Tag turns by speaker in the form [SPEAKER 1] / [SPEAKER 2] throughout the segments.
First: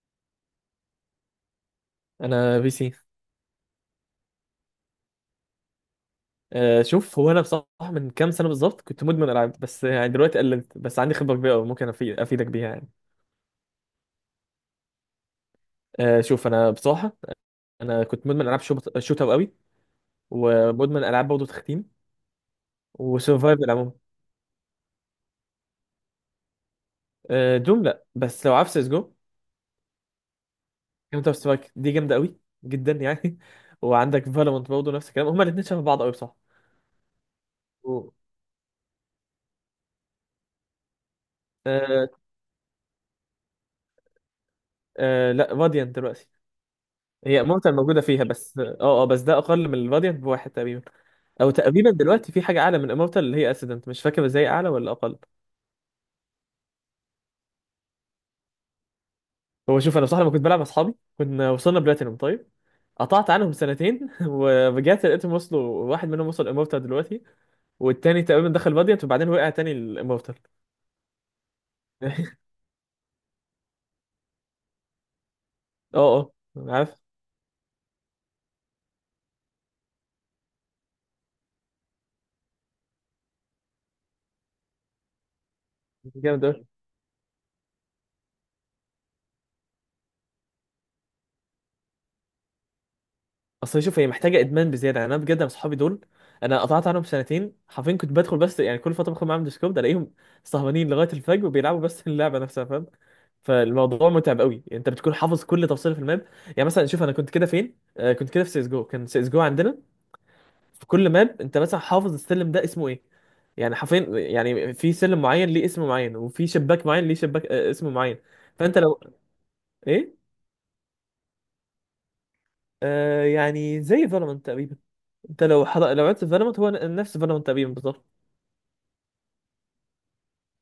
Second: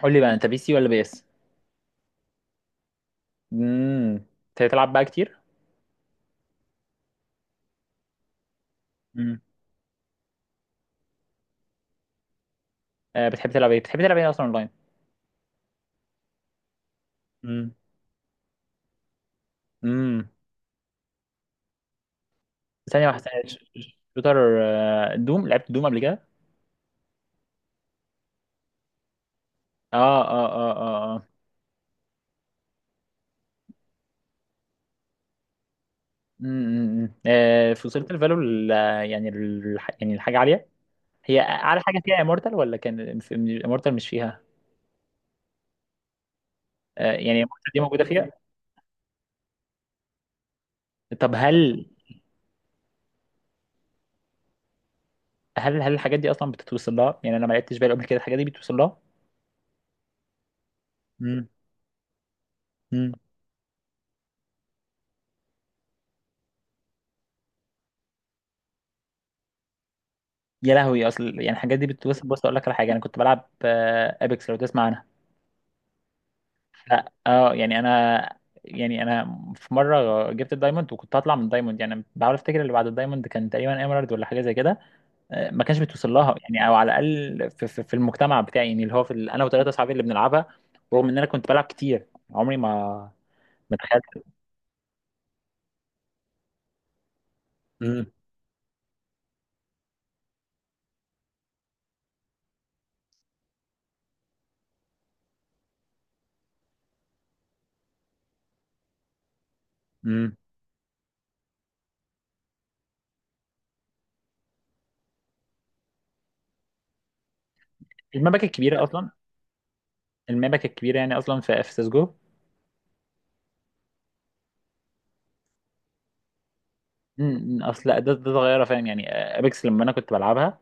[SPEAKER 1] قول لي بقى، انت بي سي ولا بي اس؟
[SPEAKER 2] انا بي سي.
[SPEAKER 1] امم بتلعب بقى كتير؟
[SPEAKER 2] شوف هو انا بصراحه من كام سنه بالظبط كنت مدمن
[SPEAKER 1] امم
[SPEAKER 2] العاب، بس يعني دلوقتي قللت. بس عندي خبره كبيره أوي ممكن افيدك بيها يعني.
[SPEAKER 1] آه، بتحب تلعب ايه؟ اصلا اونلاين؟
[SPEAKER 2] شوف انا بصراحه
[SPEAKER 1] امم
[SPEAKER 2] انا كنت مدمن العاب شوت أوت قوي،
[SPEAKER 1] امم
[SPEAKER 2] ومدمن العاب برضه تختيم
[SPEAKER 1] ثانيه واحده،
[SPEAKER 2] وسرفايفل عموما.
[SPEAKER 1] شوتر. آه، دوم، لعبت دوم قبل كده؟
[SPEAKER 2] دوم لا، بس لو عارف سيس جو
[SPEAKER 1] اه اه اه اه اه.
[SPEAKER 2] كاونتر سترايك دي جامده قوي جدا يعني. وعندك فالورانت برضه نفس الكلام، هما الاثنين شبه بعض قوي بصراحه.
[SPEAKER 1] آه، في، وصلت
[SPEAKER 2] و-
[SPEAKER 1] الفالو يعني يعني الحاجه عاليه؟ هي اعلى حاجه
[SPEAKER 2] آه،
[SPEAKER 1] فيها امورتال، ولا كان امورتال مش فيها؟
[SPEAKER 2] لا، فاديانت دلوقتي.
[SPEAKER 1] آه، يعني
[SPEAKER 2] هي
[SPEAKER 1] امورتال
[SPEAKER 2] مورتال
[SPEAKER 1] دي
[SPEAKER 2] موجوده
[SPEAKER 1] موجوده
[SPEAKER 2] فيها،
[SPEAKER 1] فيها.
[SPEAKER 2] بس بس ده اقل من الفاديانت بواحد تقريبا.
[SPEAKER 1] طب
[SPEAKER 2] او
[SPEAKER 1] هل
[SPEAKER 2] تقريبا دلوقتي في حاجه اعلى من امورتال اللي هي اسيدنت، مش فاكر ازاي اعلى ولا اقل.
[SPEAKER 1] هل هل الحاجات دي اصلا بتتوصل لها؟ يعني انا ما لعبتش بالي قبل كده، الحاجات دي بتوصل لها؟
[SPEAKER 2] هو شوف انا بصراحه لما كنت بلعب مع اصحابي كنا وصلنا بلاتينوم. طيب،
[SPEAKER 1] امم
[SPEAKER 2] قطعت عنهم سنتين ورجعت لقيتهم وصلوا، واحد منهم وصل امورتال دلوقتي، والتاني تقريبا دخل فالديانت وبعدين وقع تاني الامورتال.
[SPEAKER 1] يا لهوي، اصل يعني الحاجات دي بتوصل. بص اقول لك على حاجه، انا كنت بلعب ابيكس، لو تسمع عنها.
[SPEAKER 2] اه اه
[SPEAKER 1] ف-
[SPEAKER 2] عارف.
[SPEAKER 1] اه، يعني انا في مره جبت الدايموند، وكنت هطلع من الدايموند، يعني بحاول افتكر اللي بعد الدايموند كان تقريبا ايمرالد ولا حاجه زي كده. آه، ما كانش بتوصل لها
[SPEAKER 2] جامد اوي.
[SPEAKER 1] يعني، او على الاقل في المجتمع بتاعي، يعني اللي هو انا وثلاثه اصحابي اللي بنلعبها، رغم ان انا كنت بلعب كتير، عمري ما
[SPEAKER 2] اصل شوف هي
[SPEAKER 1] تخيلت.
[SPEAKER 2] محتاجه ادمان بزياده يعني. انا بجد انا اصحابي دول، انا قطعت عنهم سنتين حرفيا،
[SPEAKER 1] امم
[SPEAKER 2] كنت بدخل بس يعني كل فتره بدخل معاهم ديسكورد الاقيهم سهرانين لغايه الفجر وبيلعبوا بس. اللعبه نفسها فاهم، فالموضوع متعب قوي، انت بتكون حافظ كل تفصيله في الماب. يعني مثلا شوف انا كنت كده فين، آه كنت كده في سيس جو، كان سيس جو عندنا
[SPEAKER 1] امم
[SPEAKER 2] في كل ماب انت مثلا حافظ السلم ده اسمه ايه. يعني حرفيا يعني في سلم معين ليه اسم معين، وفي شباك معين ليه شباك آه اسم معين.
[SPEAKER 1] المبكة
[SPEAKER 2] فانت
[SPEAKER 1] الكبيرة
[SPEAKER 2] لو
[SPEAKER 1] أصلا.
[SPEAKER 2] ايه،
[SPEAKER 1] المبكة الكبيرة يعني أصلا في سيسجو.
[SPEAKER 2] آه يعني زي فالورانت تقريبا. انت لو عدت فالورانت هو نفس فالورانت تقريبا
[SPEAKER 1] أصل
[SPEAKER 2] بالظبط.
[SPEAKER 1] ده صغيرة، فاهم يعني؟ أبيكس لما أنا كنت بلعبها،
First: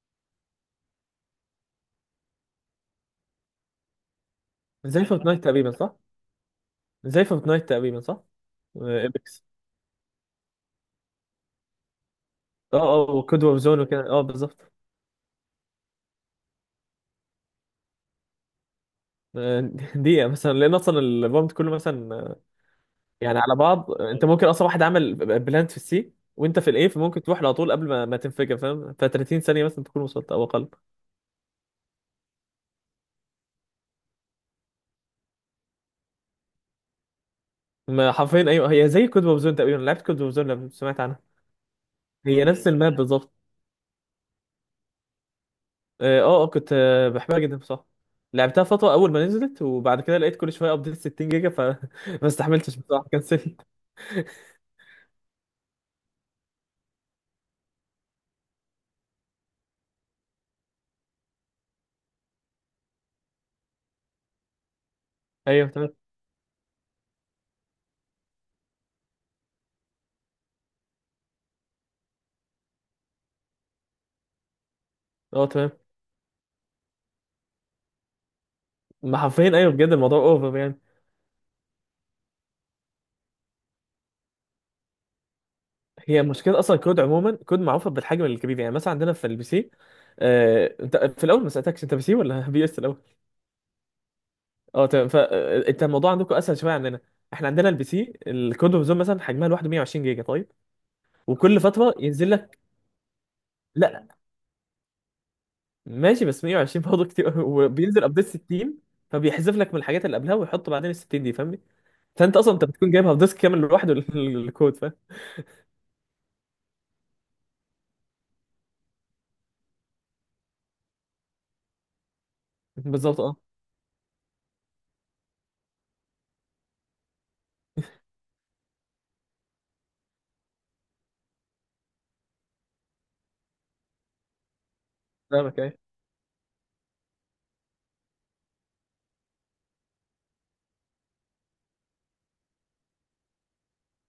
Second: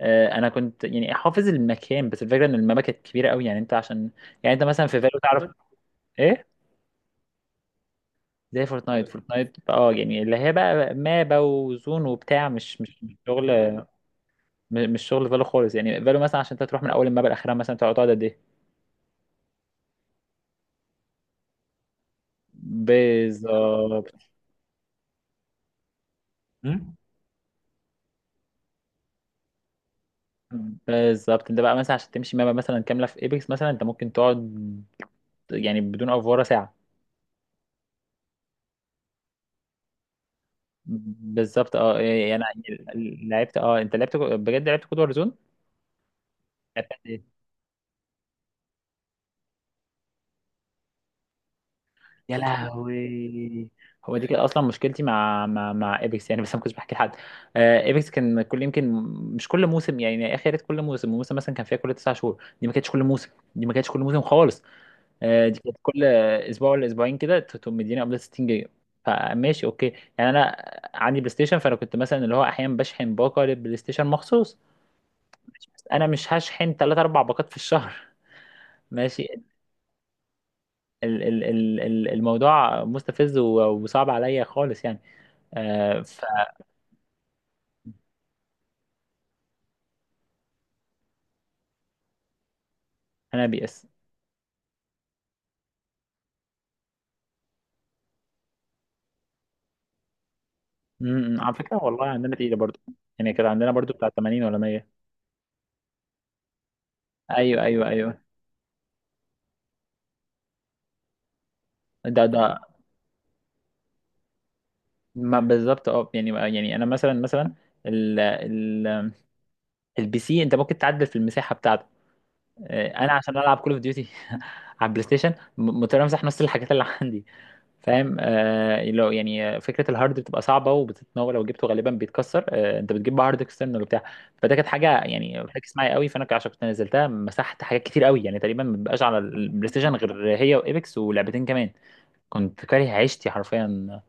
[SPEAKER 1] آه، انا كنت يعني حافظ المكان، بس الفكره ان المابا كانت كبيره قوي، يعني انت عشان، يعني انت مثلا في
[SPEAKER 2] زي
[SPEAKER 1] فالو
[SPEAKER 2] فورتنايت
[SPEAKER 1] تعرف؟
[SPEAKER 2] تقريبا صح؟
[SPEAKER 1] ايه؟
[SPEAKER 2] زي فورتنايت تقريبا صح.
[SPEAKER 1] زي فورتنايت،
[SPEAKER 2] ايبكس.
[SPEAKER 1] فورتنايت اه، يعني اللي هي بقى مابا وزون وبتاع،
[SPEAKER 2] اه. اه
[SPEAKER 1] مش
[SPEAKER 2] وكود
[SPEAKER 1] شغل،
[SPEAKER 2] وور زون وكده، اه بالظبط.
[SPEAKER 1] مش شغل فالو خالص. يعني فالو مثلا عشان انت تروح من اول المابا لاخرها، مثلا تقعد قد ايه؟
[SPEAKER 2] آه، دقيقة مثلا، لأن أصلا البامب كله مثلا، يعني على بعض
[SPEAKER 1] بالظبط.
[SPEAKER 2] أنت ممكن أصلا واحد عمل بلانت في السي وأنت في
[SPEAKER 1] مم؟
[SPEAKER 2] الإيه، فممكن تروح له على طول قبل ما تنفجر فاهم. ف 30 ثانية مثلا تكون وصلت أو أقل.
[SPEAKER 1] بالظبط. انت بقى مثلا عشان تمشي مابا مثلا كامله في ايبكس، مثلا انت ممكن تقعد، يعني بدون افوره ساعه.
[SPEAKER 2] ما حرفيا أيوه، هي زي كود ووب زون تقريبا، لعبت كود ووب زون لو سمعت عنها؟
[SPEAKER 1] بالظبط. اه يعني
[SPEAKER 2] هي
[SPEAKER 1] أنا
[SPEAKER 2] نفس الماب بالظبط.
[SPEAKER 1] لعبت، اه انت لعبت بجد، لعبت كود وارزون.
[SPEAKER 2] أه آه، كنت بحبها جدا بصراحة، لعبتها فترة أول ما نزلت، وبعد كده لقيت كل شوية أبديت 60 جيجا فما
[SPEAKER 1] يا
[SPEAKER 2] استحملتش بصراحة، كنسلت.
[SPEAKER 1] لهوي! هو دي كده اصلا مشكلتي مع ايبكس يعني، بس انا ما كنتش بحكي لحد. آه، ايبكس كان كل يمكن، مش كل موسم، يعني اخر كل موسم، موسم مثلا كان فيها كل تسع شهور، دي ما كانتش كل موسم. دي ما كانتش كل موسم خالص. آه، دي
[SPEAKER 2] أيوه
[SPEAKER 1] كانت
[SPEAKER 2] تمام.
[SPEAKER 1] كل اسبوع ولا اسبوعين كده، تقوم مديني قبل 60 جيجا. فماشي اوكي، يعني انا عندي بلاي ستيشن، فانا كنت مثلا اللي هو احيانا بشحن باقه للبلاي ستيشن مخصوص.
[SPEAKER 2] أه تمام.
[SPEAKER 1] انا مش هشحن 3 4 باقات في الشهر،
[SPEAKER 2] ما
[SPEAKER 1] ماشي.
[SPEAKER 2] حرفيا أيوه، بجد الموضوع أوفر يعني.
[SPEAKER 1] الموضوع مستفز، وصعب عليا خالص يعني. آه،
[SPEAKER 2] هي
[SPEAKER 1] فانا،
[SPEAKER 2] مشكلة أصلا كود، عموما كود معروفة بالحجم الكبير، يعني مثلا عندنا في البي سي. أنت في الأول ما سألتكش، أنت بي سي ولا بي إس الأول؟
[SPEAKER 1] بي اس.
[SPEAKER 2] أه تمام، فأنت الموضوع عندكم أسهل شوية عندنا. إحنا عندنا البي سي الكود اوف زون مثلا حجمها لوحده 120 جيجا طيب،
[SPEAKER 1] على
[SPEAKER 2] وكل
[SPEAKER 1] فكره
[SPEAKER 2] فترة
[SPEAKER 1] والله
[SPEAKER 2] ينزل
[SPEAKER 1] عندنا تقيله
[SPEAKER 2] لك.
[SPEAKER 1] برضو، يعني كده عندنا برضو
[SPEAKER 2] لا
[SPEAKER 1] بتاع 80 ولا 100.
[SPEAKER 2] ماشي، بس 120 برضه كتير أوي.
[SPEAKER 1] ايوه ايوه
[SPEAKER 2] وبينزل
[SPEAKER 1] ايوه.
[SPEAKER 2] أبديت 60، فبيحذف لك من الحاجات اللي قبلها ويحط بعدين ال 60 دي، فاهمني؟
[SPEAKER 1] ده
[SPEAKER 2] فأنت
[SPEAKER 1] ده
[SPEAKER 2] أصلا أنت بتكون جايبها في ديسك كامل لوحده الكود، فاهم؟
[SPEAKER 1] ما بالظبط، اه يعني، يعني انا مثلا ال ال البي سي انت ممكن تعدل في المساحه بتاعته. آه، انا
[SPEAKER 2] بالظبط أه.
[SPEAKER 1] عشان العب كول اوف ديوتي على البلاي ستيشن، مضطر امسح نص الحاجات اللي عندي، فاهم. آه، لو يعني فكره الهارد بتبقى صعبه وبتتناول، لو جبته غالبا بيتكسر، آه انت بتجيب بقى هارد اكسترنال وبتاع. فده كانت حاجه يعني
[SPEAKER 2] فاهمك
[SPEAKER 1] ركز
[SPEAKER 2] أيوة.
[SPEAKER 1] معايا قوي، فانا عشان كنت نزلتها مسحت حاجات كتير قوي، يعني تقريبا ما بقاش على البلاي ستيشن غير هي وايبكس ولعبتين كمان. كنت كاره عيشتي حرفيا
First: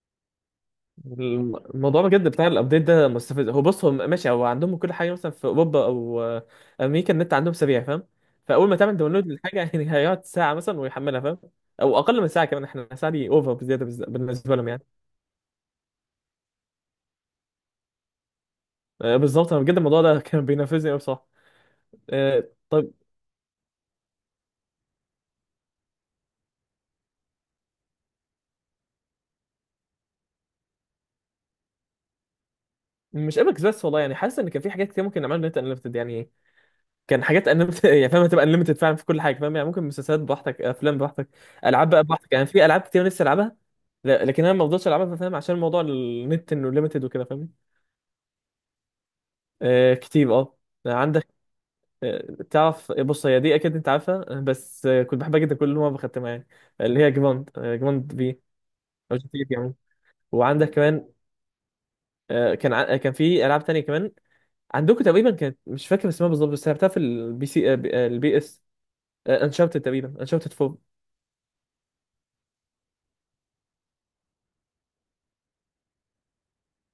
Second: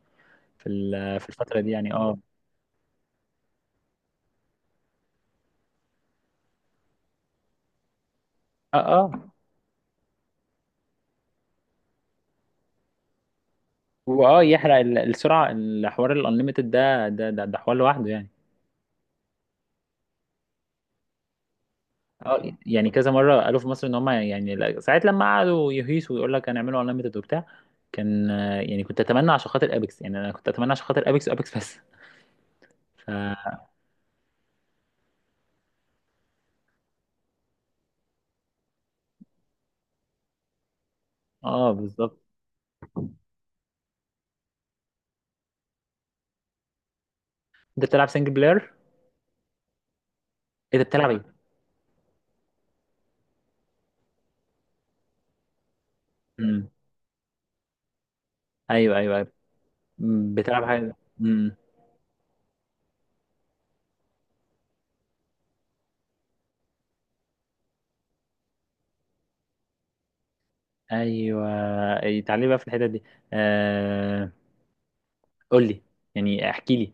[SPEAKER 1] في الفتره دي يعني.
[SPEAKER 2] الموضوع
[SPEAKER 1] اه
[SPEAKER 2] بجد بتاع الابديت ده مستفز. هو بص هو ماشي، هو عندهم كل حاجه، مثلا في اوروبا او امريكا النت عندهم سريع فاهم، فاول ما
[SPEAKER 1] اه
[SPEAKER 2] تعمل داونلود
[SPEAKER 1] اه،
[SPEAKER 2] للحاجه يعني هيقعد ساعه مثلا ويحملها فاهم، او اقل من ساعه كمان. احنا ساعه دي اوفر بزياده
[SPEAKER 1] واه،
[SPEAKER 2] بالنسبه لهم
[SPEAKER 1] يحرق
[SPEAKER 2] يعني.
[SPEAKER 1] السرعه. الحوار الانليمتد ده حوار لوحده يعني.
[SPEAKER 2] بالظبط، انا بجد الموضوع ده كان بينرفزني قوي بصراحه.
[SPEAKER 1] اه، يعني
[SPEAKER 2] طيب،
[SPEAKER 1] كذا مره قالوا في مصر ان هم يعني، ساعات لما قعدوا يهيسوا ويقول لك هنعملوا انليمتد وبتاع. كان آه، يعني كنت اتمنى عشان خاطر ابيكس، يعني انا كنت اتمنى عشان خاطر ابيكس وابيكس بس.
[SPEAKER 2] مش
[SPEAKER 1] ف،
[SPEAKER 2] ابك بس والله، يعني حاسس ان كان في حاجات كتير ممكن نعملها نت انليمتد يعني. كان حاجات انليمتد يعني فاهم، هتبقى انليمتد فعلا في كل حاجه فاهم، يعني ممكن مسلسلات براحتك، افلام براحتك،
[SPEAKER 1] اه
[SPEAKER 2] العاب بقى
[SPEAKER 1] بالظبط.
[SPEAKER 2] براحتك. يعني في العاب كتير نفسي العبها، لكن انا ما بفضلش العبها فاهم، عشان موضوع النت انه ليميتد وكده فاهمني.
[SPEAKER 1] انت بتلعب سنجل بلاير؟
[SPEAKER 2] آه كتير اه.
[SPEAKER 1] ايه ده، بتلعب
[SPEAKER 2] عندك
[SPEAKER 1] ايه؟
[SPEAKER 2] تعرف بص هي دي اكيد انت عارفها، بس آه كنت بحبها جدا كل مره بختمها يعني،
[SPEAKER 1] امم
[SPEAKER 2] اللي هي جراند جراند بي،
[SPEAKER 1] ايوه ايوه
[SPEAKER 2] او جي
[SPEAKER 1] ايوه.
[SPEAKER 2] تي يعني.
[SPEAKER 1] أمم، بتلعب
[SPEAKER 2] وعندك
[SPEAKER 1] حاجه؟
[SPEAKER 2] كمان كان كان في العاب تانية كمان عندكم تقريبا، كانت مش فاكر اسمها بالظبط، بس لعبتها في البي سي آه البي اس. انشارتد تقريبا، انشارتد.
[SPEAKER 1] ايوه. إيه، تعالي بقى في الحتت دي. آه، قول لي، يعني احكي لي.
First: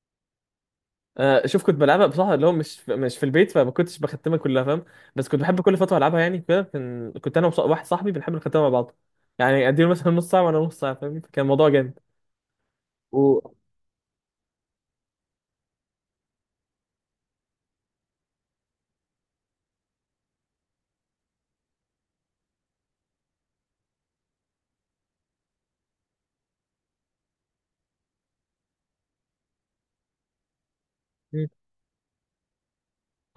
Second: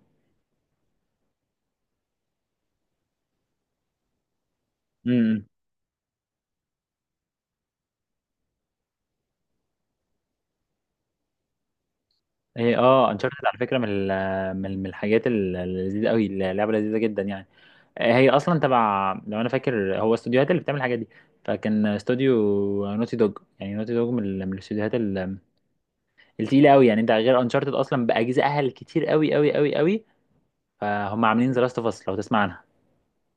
[SPEAKER 2] شوف كنت بلعبها بصراحه، اللي هو مش في البيت، فما كنتش بختمها كلها فاهم، بس كنت
[SPEAKER 1] امم
[SPEAKER 2] بحب كل فتره العبها. يعني كده كنت انا واحد صاحبي بنحب نختمها مع بعض، يعني اديله مثلا نص ساعه وانا نص ساعه فاهم، كان الموضوع جامد.
[SPEAKER 1] ايه، اه
[SPEAKER 2] و...
[SPEAKER 1] انشارتد على فكره، من من الحاجات اللذيذه قوي، اللعبه لذيذه جدا يعني. هي اصلا تبع، لو انا فاكر، هو استوديوهات اللي بتعمل الحاجات دي، فكان استوديو نوتي دوج، يعني نوتي دوج من الاستوديوهات التقيله قوي يعني. انت غير انشارتد اصلا باجزائها الكتير قوي قوي قوي قوي، فهم
[SPEAKER 2] مم.
[SPEAKER 1] عاملين ذا لاست اوف اس، لو تسمع عنها.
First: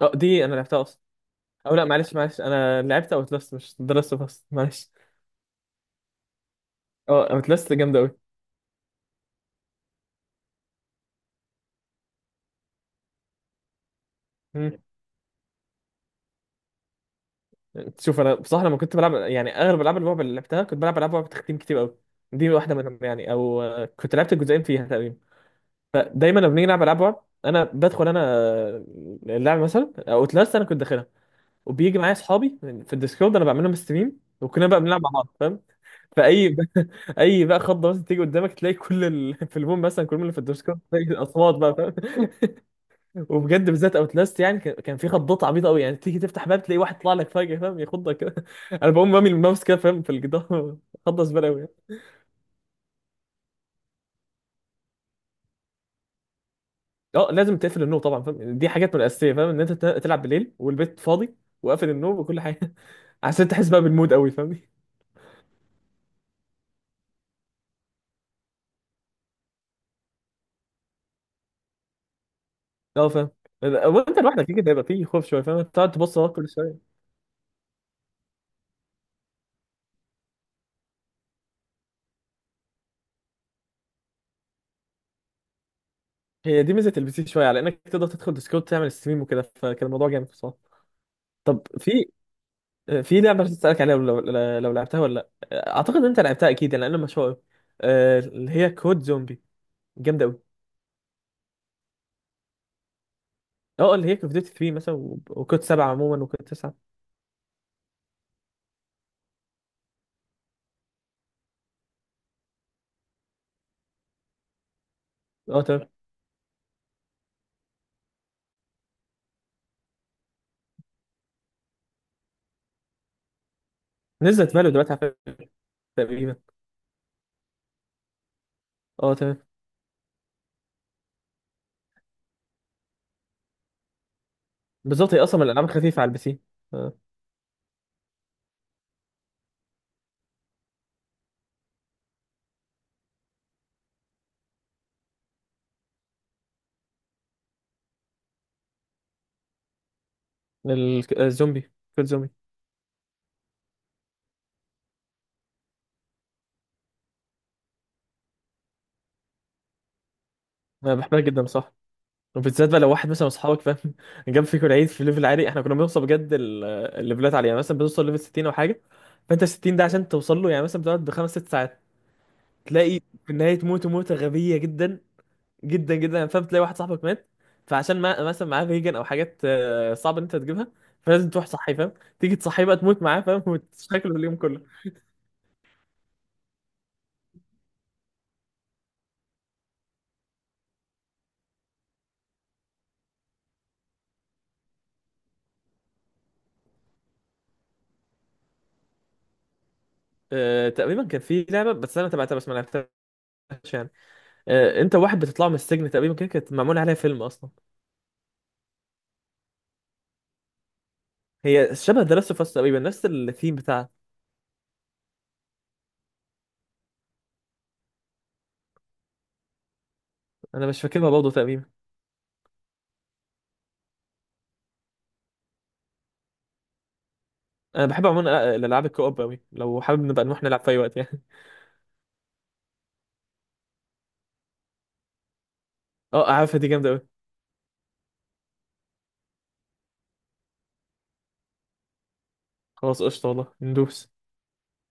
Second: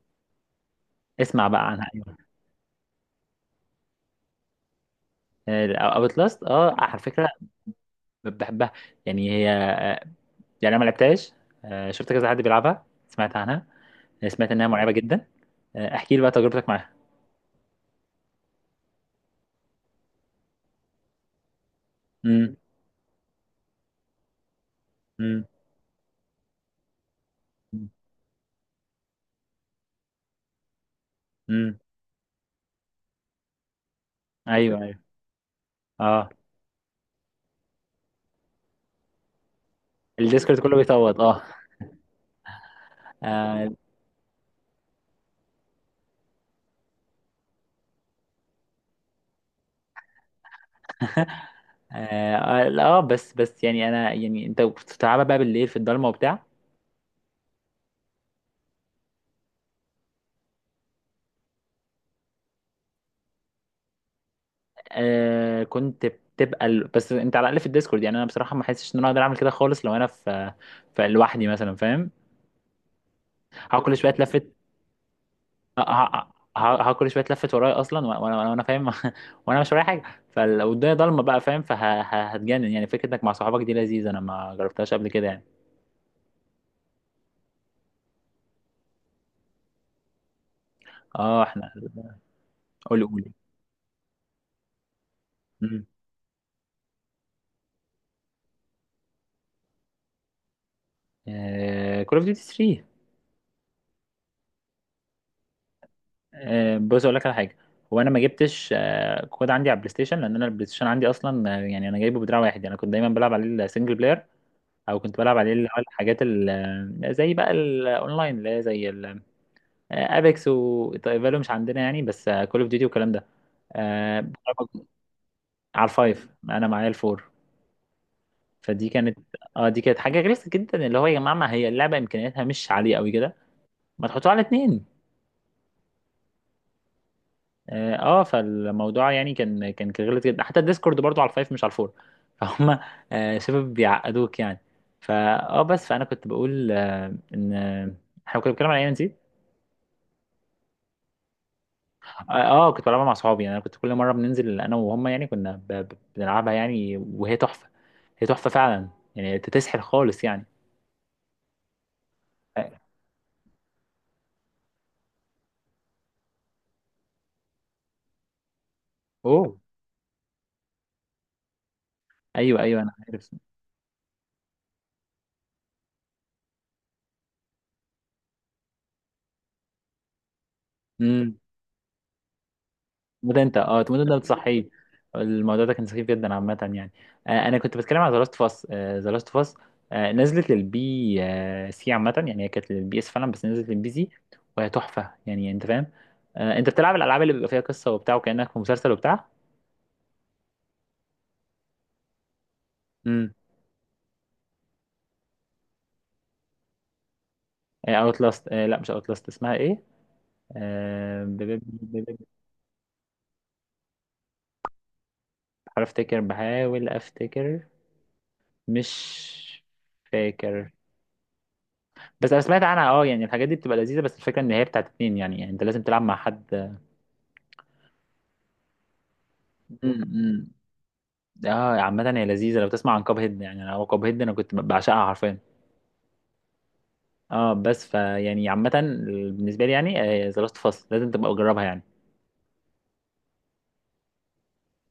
[SPEAKER 2] اه دي انا لعبتها اصلا.
[SPEAKER 1] اسمع بقى
[SPEAKER 2] او لا
[SPEAKER 1] عنها،
[SPEAKER 2] معلش
[SPEAKER 1] ايوه.
[SPEAKER 2] معلش انا لعبت اوت لاست، مش درست بس معلش.
[SPEAKER 1] اوت لاست، اه على
[SPEAKER 2] اه
[SPEAKER 1] فكره
[SPEAKER 2] اوت لاست جامده قوي.
[SPEAKER 1] بحبها، يعني هي آه، يعني انا ما لعبتهاش. آه، شفت كذا حد بيلعبها، سمعت عنها، سمعت انها
[SPEAKER 2] مم.
[SPEAKER 1] مرعبه جدا. آه، احكي لي بقى تجربتك معاها.
[SPEAKER 2] شوف انا بصراحه لما كنت بلعب يعني اغلب العاب الرعب اللي لعبتها كنت بلعب العاب رعب تختيم كتير قوي، دي
[SPEAKER 1] امم
[SPEAKER 2] واحده منهم يعني. او كنت لعبت الجزئين فيها تقريبا.
[SPEAKER 1] امم
[SPEAKER 2] فدايما لما بنيجي نلعب العاب رعب انا بدخل انا، اللعب مثلا اوتلاست انا كنت داخلها،
[SPEAKER 1] امم
[SPEAKER 2] وبيجي معايا اصحابي في الديسكورد انا بعمل لهم ستريم، وكنا
[SPEAKER 1] ايوه
[SPEAKER 2] بقى بنلعب
[SPEAKER 1] ايوه،
[SPEAKER 2] مع بعض فاهم.
[SPEAKER 1] اه.
[SPEAKER 2] فاي اي بقى خضه مثلا تيجي قدامك، في البوم مثلا كل اللي في
[SPEAKER 1] الديسكورد كله
[SPEAKER 2] الديسكورد تلاقي
[SPEAKER 1] بيصوت، اه،
[SPEAKER 2] الاصوات بقى فاهم. وبجد
[SPEAKER 1] آه.
[SPEAKER 2] بالذات اوتلاست يعني كان في خضات عبيطه قوي، يعني تيجي تفتح باب تلاقي واحد طلع لك فجاه فاهم، يخضك كده انا بقوم رامي الماوس كده فاهم في الجدار. خضه زباله قوي.
[SPEAKER 1] آه, آه, آه، بس يعني أنا، يعني أنت بتلعبها بقى بالليل في الضلمة وبتاع؟
[SPEAKER 2] اه لازم تقفل النور طبعا فاهم، دي حاجات من الاساسيه فاهم، ان انت تلعب بالليل والبيت فاضي وقافل النور وكل حاجه، عشان تحس بقى بالمود قوي فاهم.
[SPEAKER 1] آه، كنت بتبقى بس أنت على الأقل في الديسكورد، يعني أنا بصراحة ما حسيتش إن أنا أقدر أعمل كده خالص لو أنا في، في لوحدي مثلا، فاهم.
[SPEAKER 2] اه فاهم.
[SPEAKER 1] هقعد كل شوية
[SPEAKER 2] وانت لوحدك
[SPEAKER 1] أتلفت.
[SPEAKER 2] كده هيبقى فيه خوف شويه فاهم،
[SPEAKER 1] ه-
[SPEAKER 2] تقعد
[SPEAKER 1] ه-
[SPEAKER 2] تبص
[SPEAKER 1] ه-
[SPEAKER 2] وراك كل شويه.
[SPEAKER 1] هقعد كل شوية أتلفت ورايا أصلا، وأنا فاهم. وأنا مش ورايا حاجة. فلو الدنيا ضلمة بقى فاهم، فهتجنن. يعني فكرة إنك مع صحابك دي لذيذة، أنا ما جربتهاش قبل كده يعني.
[SPEAKER 2] هي دي ميزه البي سي شويه، على انك تقدر تدخل ديسكورد تعمل ستريم وكده، فكان الموضوع جامد بصراحه.
[SPEAKER 1] أه
[SPEAKER 2] طب
[SPEAKER 1] إحنا،
[SPEAKER 2] في في
[SPEAKER 1] قولي.
[SPEAKER 2] لعبه عايز اسالك عليها، لو لعبتها ولا لا. اعتقد ان انت لعبتها اكيد لان انا مشهور، اللي هي كود زومبي، جامده قوي.
[SPEAKER 1] كول اوف ديوتي 3.
[SPEAKER 2] اه اللي هي كود ديوتي 3 مثلا وكود 7 عموما وكود 9.
[SPEAKER 1] آه، بص اقول لك على حاجه، هو انا ما جبتش آه، كود عندي على البلاي ستيشن، لان انا البلاي ستيشن عندي اصلا آه، يعني انا جايبه بدراع واحد، يعني انا كنت دايما بلعب عليه السنجل بلاير، او كنت بلعب عليه
[SPEAKER 2] اه
[SPEAKER 1] اللي هو
[SPEAKER 2] تمام.
[SPEAKER 1] الحاجات آه، زي بقى الاونلاين اللي هي زي ابيكس وفالو، مش عندنا يعني، بس كول اوف ديوتي والكلام ده. آه،
[SPEAKER 2] نزلت فالو دلوقتي على فكره.
[SPEAKER 1] على الفايف
[SPEAKER 2] تقريبا.
[SPEAKER 1] انا معايا الفور. فدي
[SPEAKER 2] اه
[SPEAKER 1] كانت،
[SPEAKER 2] تمام.
[SPEAKER 1] اه دي كانت حاجه غلسه جدا، اللي هو يا جماعه، ما هي اللعبه امكانياتها مش عاليه قوي كده، ما تحطوها على اتنين.
[SPEAKER 2] بالظبط، هي اصلا من الالعاب الخفيفه على البي سي. آه،
[SPEAKER 1] اه آه، فالموضوع يعني كان غلط جدا، حتى الديسكورد برضو على الفايف مش على الفور فهم. آه، شبه بيعقدوك يعني. فا اه بس فانا كنت بقول آه، ان آه، احنا كنا بنتكلم على اي ام سي.
[SPEAKER 2] الزومبي كود زومبي
[SPEAKER 1] اه آه، كنت بلعبها مع صحابي، يعني انا كنت كل مره بننزل انا وهم، يعني كنا بنلعبها يعني، وهي تحفه. هي تحفه فعلا، يعني تسحر خالص يعني.
[SPEAKER 2] انا بحبها جدا صح، وبالذات
[SPEAKER 1] آه،
[SPEAKER 2] بقى لو واحد مثلا من اصحابك فاهم جاب فيكم العيد في ليفل عالي. احنا كنا بنوصل بجد الليفلات عاليه، يعني مثلا بنوصل ليفل 60 او حاجه. فانت
[SPEAKER 1] اوه،
[SPEAKER 2] 60 ده عشان توصل له يعني مثلا بتقعد بخمس ست ساعات،
[SPEAKER 1] ايوه ايوه انا
[SPEAKER 2] تلاقي في
[SPEAKER 1] عارف.
[SPEAKER 2] النهايه تموت موته غبيه جدا جدا جدا يعني فاهم. تلاقي واحد صاحبك مات، فعشان ما مثلا معاه فيجن او حاجات صعب ان انت تجيبها، فلازم
[SPEAKER 1] إمم.
[SPEAKER 2] تروح صحي فاهم، تيجي تصحي بقى تموت معاه
[SPEAKER 1] تموت
[SPEAKER 2] فاهم.
[SPEAKER 1] انت، اه تموت انت
[SPEAKER 2] وتشكله اليوم كله.
[SPEAKER 1] بتصحيه. الموضوع ده كان سخيف جدا عامة يعني. آه، انا كنت بتكلم على ذا لاست اوف اس. ذا لاست اوف اس نزلت للبي آه سي عامة، يعني هي كانت للبي اس فعلا، بس نزلت للبي سي، وهي تحفة يعني، انت فاهم. آه، انت بتلعب الالعاب اللي بيبقى فيها قصة وبتاع، وكأنك في مسلسل وبتاع.
[SPEAKER 2] تقريبا كان في لعبه بس انا تبعتها بس ما لعبتهاش
[SPEAKER 1] امم
[SPEAKER 2] يعني، انت واحد بتطلع من السجن تقريبا كده، كانت معمول عليها فيلم اصلا.
[SPEAKER 1] اوت لاست، لا مش اوت لاست، اسمها ايه؟ آه،
[SPEAKER 2] هي شبه ذا لاست اوف اس تقريبا، نفس الثيم بتاعها.
[SPEAKER 1] بحاول افتكر، بحاول افتكر، مش
[SPEAKER 2] انا
[SPEAKER 1] فاكر.
[SPEAKER 2] مش فاكرها برضه تقريبا.
[SPEAKER 1] بس انا سمعت عنها، اه يعني الحاجات دي بتبقى لذيذه، بس الفكره ان هي بتاعت اتنين، يعني، يعني انت لازم تلعب مع حد.
[SPEAKER 2] انا بحب عموما الالعاب الكوب قوي، لو حابب نبقى نروح
[SPEAKER 1] امم
[SPEAKER 2] نلعب في اي وقت يعني.
[SPEAKER 1] اه، عامة هي لذيذة. لو تسمع عن كاب هيد، يعني انا كاب هيد انا كنت بعشقها حرفيا.
[SPEAKER 2] اه عارفها دي جامده قوي.
[SPEAKER 1] اه بس فيعني عامة بالنسبة لي يعني، ذا لاست اوف اس لازم تبقى تجربها يعني.
[SPEAKER 2] خلاص قشطه والله ندوس.